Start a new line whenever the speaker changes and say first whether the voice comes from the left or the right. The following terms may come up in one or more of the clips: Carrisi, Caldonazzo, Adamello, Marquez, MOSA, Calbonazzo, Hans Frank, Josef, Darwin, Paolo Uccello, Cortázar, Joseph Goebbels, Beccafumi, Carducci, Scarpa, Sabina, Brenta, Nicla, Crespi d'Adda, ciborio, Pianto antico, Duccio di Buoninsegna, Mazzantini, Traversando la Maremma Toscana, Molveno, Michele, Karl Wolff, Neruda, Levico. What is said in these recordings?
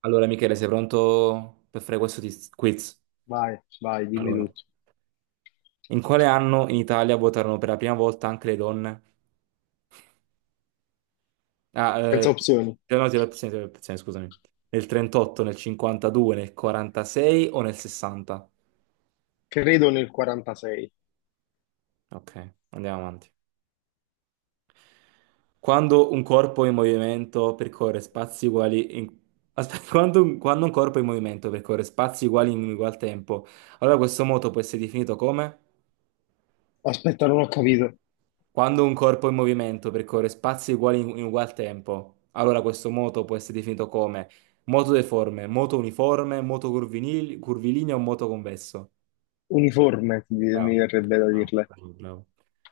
right: Allora, Michele, sei pronto per fare questo quiz?
left: Vai, vai, dimmi
right: Allora,
left: tutto.
right: in quale anno in Italia votarono per la prima volta anche le donne? Ah,
left: Senza opzioni.
right: no, ti do le opzioni, ti do le opzioni, scusami. Nel 38, nel 52, nel 46 o nel 60?
left: Credo nel 46.
right: Ok, andiamo avanti. Quando un corpo in movimento percorre spazi uguali in... Aspetta, quando un corpo in movimento percorre spazi uguali in ugual tempo, allora questo moto può essere definito come?
left: Aspetta, non ho capito.
right: Quando un corpo in movimento percorre spazi uguali in ugual tempo, allora questo moto può essere definito come moto deforme, moto uniforme, moto curvilineo o moto convesso.
left: Uniforme, ti- mi
right: Bravo.
left: verrebbe da
right: Bravo,
left: dirle.
right: bravo, bravo.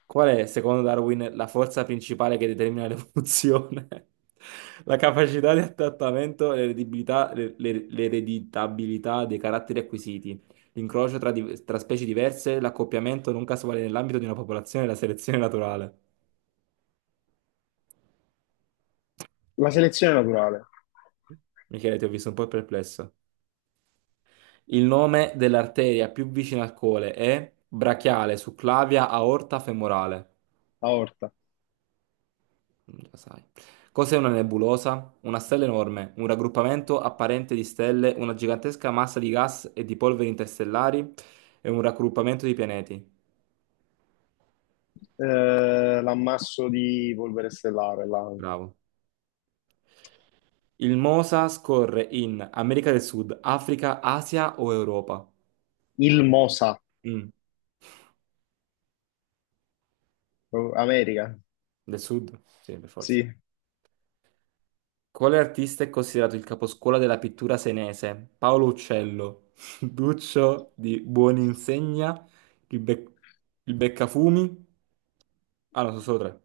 right: Qual è, secondo Darwin, la forza principale che determina l'evoluzione? La capacità di adattamento, e l'ereditabilità dei caratteri acquisiti, l'incrocio tra specie diverse, l'accoppiamento non casuale nell'ambito di una popolazione e la selezione naturale.
left: La selezione naturale,
right: Michele, ti ho visto un po' perplesso. Il nome dell'arteria più vicina al cole è brachiale, succlavia, aorta femorale.
left: aorta.
right: Mm, già sai. Cos'è una nebulosa? Una stella enorme, un raggruppamento apparente di stelle, una gigantesca massa di gas e di polveri interstellari e un raggruppamento di pianeti.
left: Eh, l'ammasso di polvere stellare, la-
right: Bravo. Il MOSA scorre in America del Sud, Africa, Asia o Europa?
left: il MOSA,
right: Mm,
left: oh, America.
right: Del Sud? Sì, per forza.
left: Sì,
right: Quale artista è considerato il caposcuola della pittura senese? Paolo Uccello, Duccio di Buoninsegna, il, Bec- il Beccafumi. Ah, no, sono solo tre.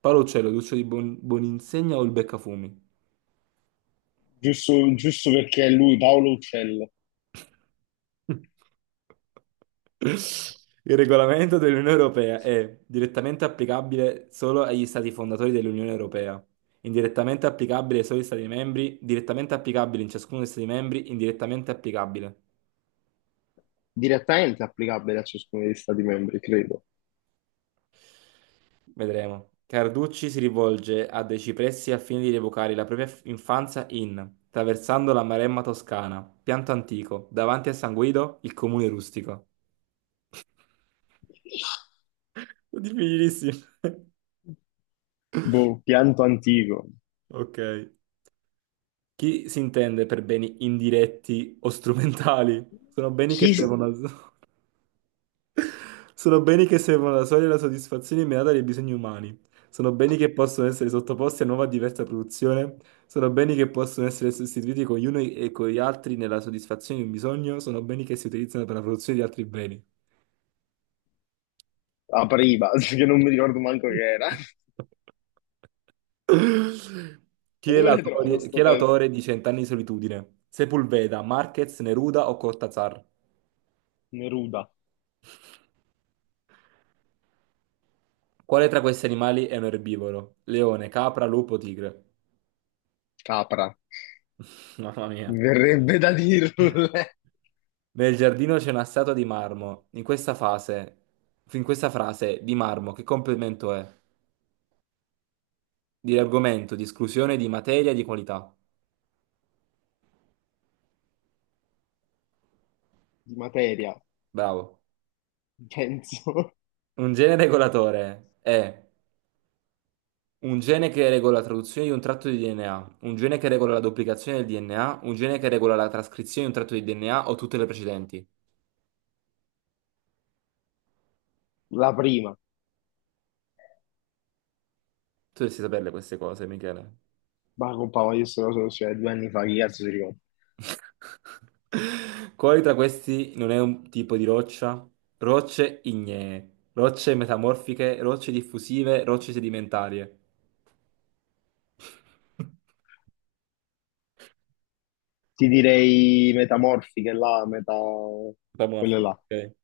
right: Paolo Uccello, Duccio di Buoninsegna o il Beccafumi?
left: giusto, giusto perché è lui, Paolo Uccello.
right: Il regolamento dell'Unione Europea è direttamente applicabile solo agli stati fondatori dell'Unione Europea, indirettamente applicabile solo agli stati membri, direttamente applicabile in ciascuno degli stati membri, indirettamente applicabile.
left: Direttamente applicabile a ciascuno degli stati membri, credo.
right: Vedremo. Carducci si rivolge a dei cipressi al fine di evocare la propria infanzia in Traversando la Maremma Toscana, pianto antico, davanti a San Guido, il comune rustico. Difficilissimo.
left: Boh, pianto antico.
right: Ok. Chi si intende per beni indiretti o strumentali? Sono beni che
left: Chi si-
right: servono al... Sono beni che servono alla sola e alla soddisfazione immediata dei bisogni umani. Sono beni che possono essere sottoposti a nuova e diversa produzione. Sono beni che possono essere sostituiti con gli uni e con gli altri nella soddisfazione di un bisogno. Sono beni che si utilizzano per la produzione di altri beni.
left: apriva? Che non mi ricordo manco che era.
right: Chi
left: Ma
right: è
left: dove l'hai trovato
right: l'autore, chi è
left: sto test?
right: l'autore di Cent'anni di solitudine? Sepulveda, Marquez, Neruda o Cortázar?
left: Neruda.
right: Quale tra questi animali è un erbivoro? Leone, capra, lupo, tigre.
left: Capra,
right: Mamma mia.
left: mi verrebbe da dirle
right: Nel giardino c'è una statua di marmo. In questa frase, di marmo, che complemento è? Di argomento, di esclusione, di materia, di qualità.
left: di materia,
right: Bravo.
left: penso,
right: Un gene regolatore è un gene che regola la traduzione di un tratto di DNA, un gene che regola la duplicazione del DNA, un gene che regola la trascrizione di un tratto di DNA o tutte le precedenti.
left: la prima,
right: Tu dovresti saperle queste cose, Michele.
left: ma compa, ma io sto cosa lo studiai 2 anni fa, che cazzo si ricorda?
right: Quali tra questi non è un tipo di roccia? Rocce ignee, rocce metamorfiche, rocce diffusive, rocce sedimentarie.
left: Ti direi metamorfiche là, meta... quelle
right: Metamorfiche,
left: là.
right: ok.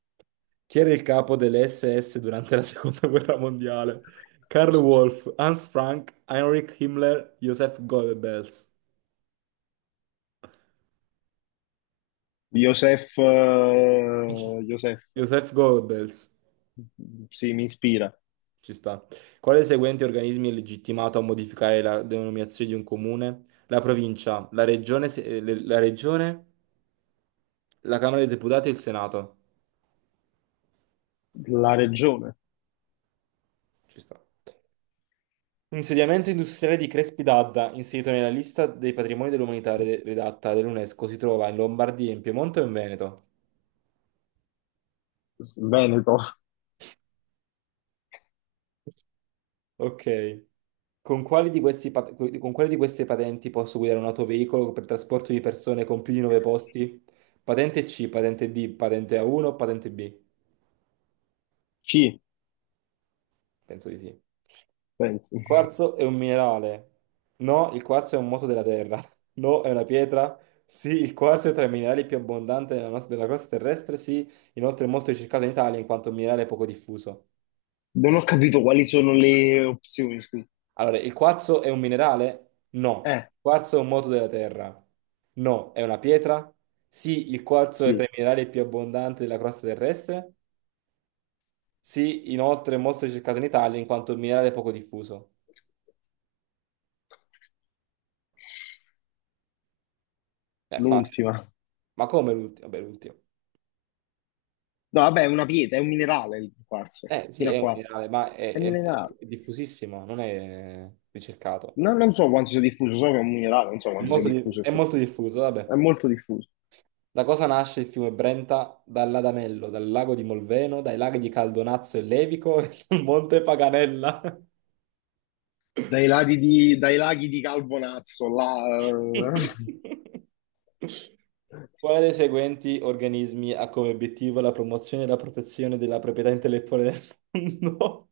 right: Chi era il capo delle SS durante la seconda guerra mondiale? Karl Wolff, Hans Frank, Heinrich Himmler, Joseph Goebbels.
left: Josef, Josef,
right: Joseph Goebbels.
left: sì, mi ispira.
right: Ci sta. Quale dei seguenti organismi è legittimato a modificare la denominazione di un comune? La provincia, la regione, se- le- la regione, la Camera dei Deputati e il Senato.
left: La regione,
right: Ci sta. Insediamento industriale di Crespi d'Adda, inserito nella lista dei patrimoni dell'umanità redatta dall'UNESCO, si trova in Lombardia, in Piemonte o in Veneto?
left: Veneto,
right: Ok. Con quali di queste patenti posso guidare un autoveicolo per trasporto di persone con più di 9 posti? Patente C, patente D, patente A1 o patente B?
left: C,
right: Penso di sì.
left: penso.
right: Il quarzo è un minerale. No, il quarzo è un moto della Terra. No, è una pietra. Sì, il quarzo è tra i minerali più abbondanti della crosta terrestre. Sì, inoltre è molto ricercato in Italia in quanto un minerale poco diffuso.
left: Non ho capito quali sono le opzioni, scusa.
right: Allora, il quarzo è un minerale? No.
left: Eh,
right: Il quarzo è un moto della Terra. No, è una pietra? Sì, il quarzo è tra
left: sì,
right: i minerali più abbondanti della crosta terrestre. Sì, inoltre è molto ricercato in Italia in quanto un minerale poco diffuso. È facile.
left: l'ultima.
right: Ma come l'ultimo? Vabbè, l'ultimo.
left: No, vabbè, è una pietra, è un minerale il quarzo,
right: Eh sì,
left: fino a
right: è un
left: qua.
right: minerale, ma
left: È minerale.
right: è diffusissimo, non è ricercato.
left: No, non so quanto sia diffuso, so che è un minerale, non so quanto sia diffuso
right: È
left: effettivamente.
right: molto diffuso, vabbè.
left: È molto diffuso.
right: Da cosa nasce il fiume Brenta? Dall'Adamello, dal lago di Molveno, dai laghi di Caldonazzo e Levico, e dal Monte Paganella.
left: Dai laghi di Calbonazzo, là....
right: Quale dei seguenti organismi ha come obiettivo la promozione e la protezione della proprietà intellettuale del mondo?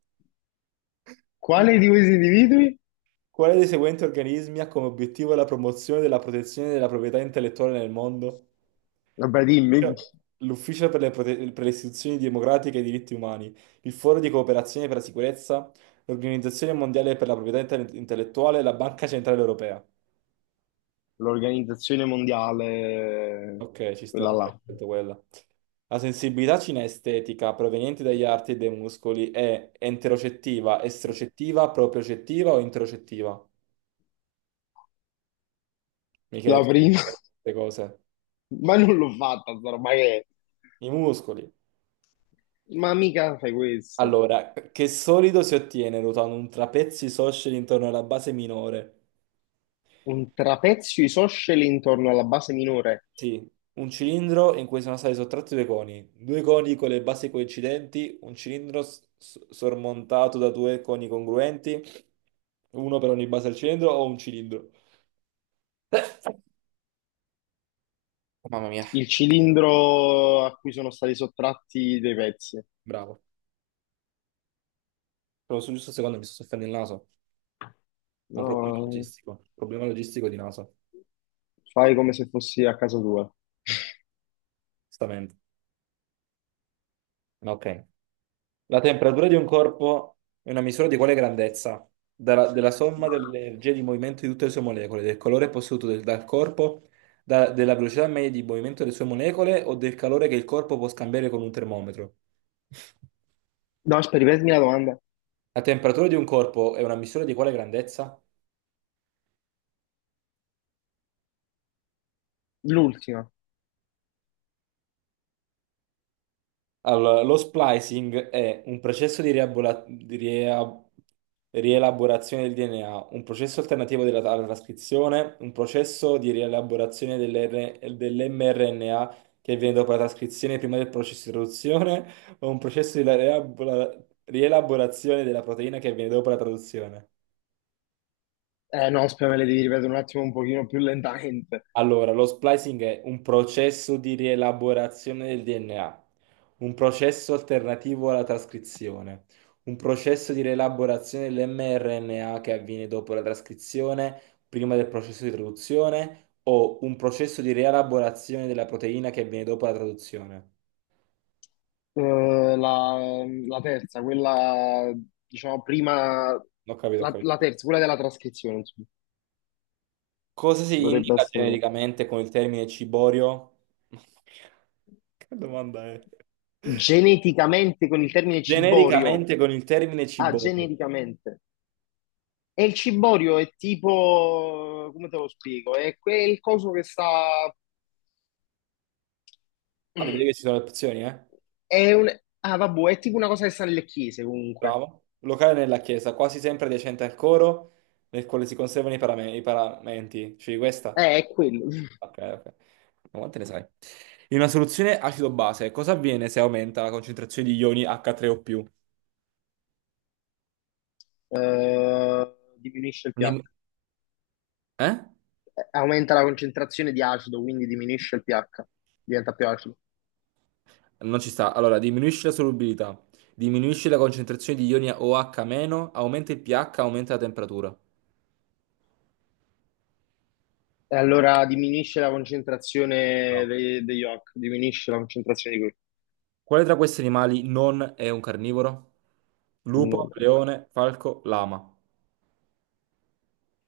left: Quale di questi individui?
right: Quale dei seguenti organismi ha come obiettivo la promozione della protezione della proprietà intellettuale nel mondo?
left: Vabbè, dimmi,
right: L'Ufficio per le istituzioni democratiche e i diritti umani, il Foro di cooperazione per la sicurezza, l'Organizzazione mondiale per la proprietà intellettuale e la Banca centrale europea.
left: l'Organizzazione Mondiale,
right: Ok, ci sta
left: quella
right: pure
left: là,
right: detto quella. La sensibilità cinestetica proveniente dagli arti e dai muscoli è enterocettiva, estrocettiva, propriocettiva o interocettiva? Michele,
left: la
right: tu
left: prima.
right: queste cose.
left: Ma non l'ho fatta, sta roba che è?
right: I muscoli.
left: Ma mica fai questo.
right: Allora, che solido si ottiene ruotando un trapezio isoscele intorno alla base minore?
left: Un trapezio isoscele intorno alla base minore.
right: Sì, un cilindro in cui sono stati sottratti due coni con le basi coincidenti, un cilindro sormontato da due coni congruenti, uno per ogni base del cilindro o un cilindro. Oh, Mamma mia,
left: Il cilindro a cui sono stati sottratti dei pezzi.
right: bravo. Proprio sul giusto secondo mi sto soffiando il naso. Ho un
left: No,
right: problema logistico di naso.
left: fai come se fossi a casa tua.
right: Stamente. Ok. La temperatura di un corpo è una misura di quale grandezza? Della somma delle energie di movimento di tutte le sue molecole, del calore posseduto dal corpo, della velocità media di movimento delle sue molecole o del calore che il corpo può scambiare con un termometro?
left: No, aspetta, ripetimi la domanda.
right: La temperatura di un corpo è una misura di quale grandezza?
left: L'ultima.
right: Allora, lo splicing è un processo di rielaborazione del DNA, un processo alternativo della alla trascrizione, un processo di rielaborazione dell'mRNA che avviene dopo la trascrizione prima del processo di traduzione, o un processo di rielaborazione della proteina che avviene dopo la traduzione.
left: Eh no, aspetta, me le devi ripetere un attimo un pochino più lentamente.
right: Allora, lo splicing è un processo di rielaborazione del DNA, un processo alternativo alla trascrizione, un processo di rielaborazione dell'mRNA che avviene dopo la trascrizione, prima del processo di traduzione, o un processo di rielaborazione della proteina che avviene dopo la traduzione.
left: Eh, la terza, quella, diciamo, prima...
right: Ho capito, ho
left: La
right: capito.
left: terza, quella della trascrizione, insomma.
right: Cosa si
left: Dovrebbe
right: indica
left: essere quella.
right: genericamente con il termine ciborio? Che domanda è?
left: Geneticamente, con il termine ciborio.
right: Genericamente con il termine
left: Ah,
right: ciborio.
left: genericamente. E il ciborio è tipo, come te lo spiego? È quel coso che sta.
right: Ah, vedete
left: Mm,
right: che ci sono le opzioni, eh?
left: è un. Ah, vabbè, è tipo una cosa che sta nelle chiese comunque.
right: Bravo. Locale nella chiesa, quasi sempre adiacente al coro, nel quale si conservano i paramenti. Cioè, questa?
left: È quello.
right: Ok, ok. Ma quante ne sai? In una soluzione acido-base, cosa avviene se aumenta la concentrazione di ioni H3O+.
left: Diminuisce il pH.
right: Dim- eh?
left: Aumenta la concentrazione di acido, quindi diminuisce il pH, diventa più acido.
right: Non ci sta. Allora, diminuisce la solubilità, diminuisce la concentrazione di ioni OH-, aumenta il pH, aumenta la temperatura.
left: E allora diminuisce la concentrazione
right: No.
left: de- degli oc, diminuisce la concentrazione di quel
right: Quale tra questi animali non è un carnivoro? Lupo,
left: nome. Ecco.
right: leone, falco, lama.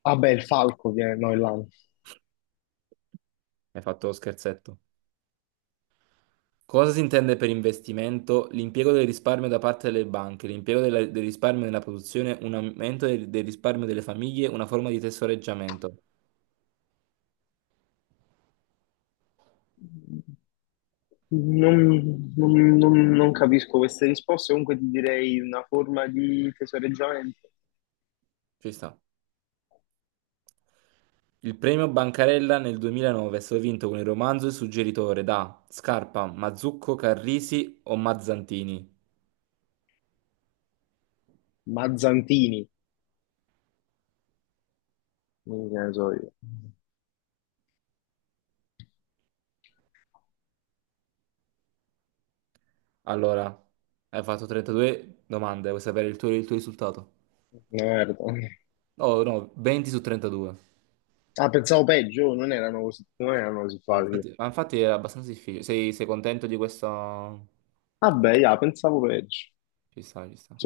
left: Vabbè, il falco, che no, è là.
right: Hai fatto lo scherzetto. Cosa si intende per investimento? L'impiego del risparmio da parte delle banche, l'impiego del risparmio nella produzione, un aumento del risparmio delle famiglie, una forma di tesoreggiamento.
left: Non, non capisco queste risposte, comunque ti direi una forma di tesoreggiamento.
right: Ci sta. Il premio Bancarella nel 2009 è stato vinto con il romanzo Il suggeritore da Scarpa, Mazzucco, Carrisi o Mazzantini.
left: Mazzantini, non che ne so io.
right: Allora, hai fatto 32 domande, vuoi sapere il tuo risultato?
left: Merda.
right: No, no, 20 su 32.
left: Ah, pensavo peggio, non erano così, non erano così
right: Ma
left: facili.
right: Infatti, ma infatti era abbastanza difficile. Sei contento di questo?
left: Vabbè, ah, pensavo peggio.
right: Ci sta, ci sta.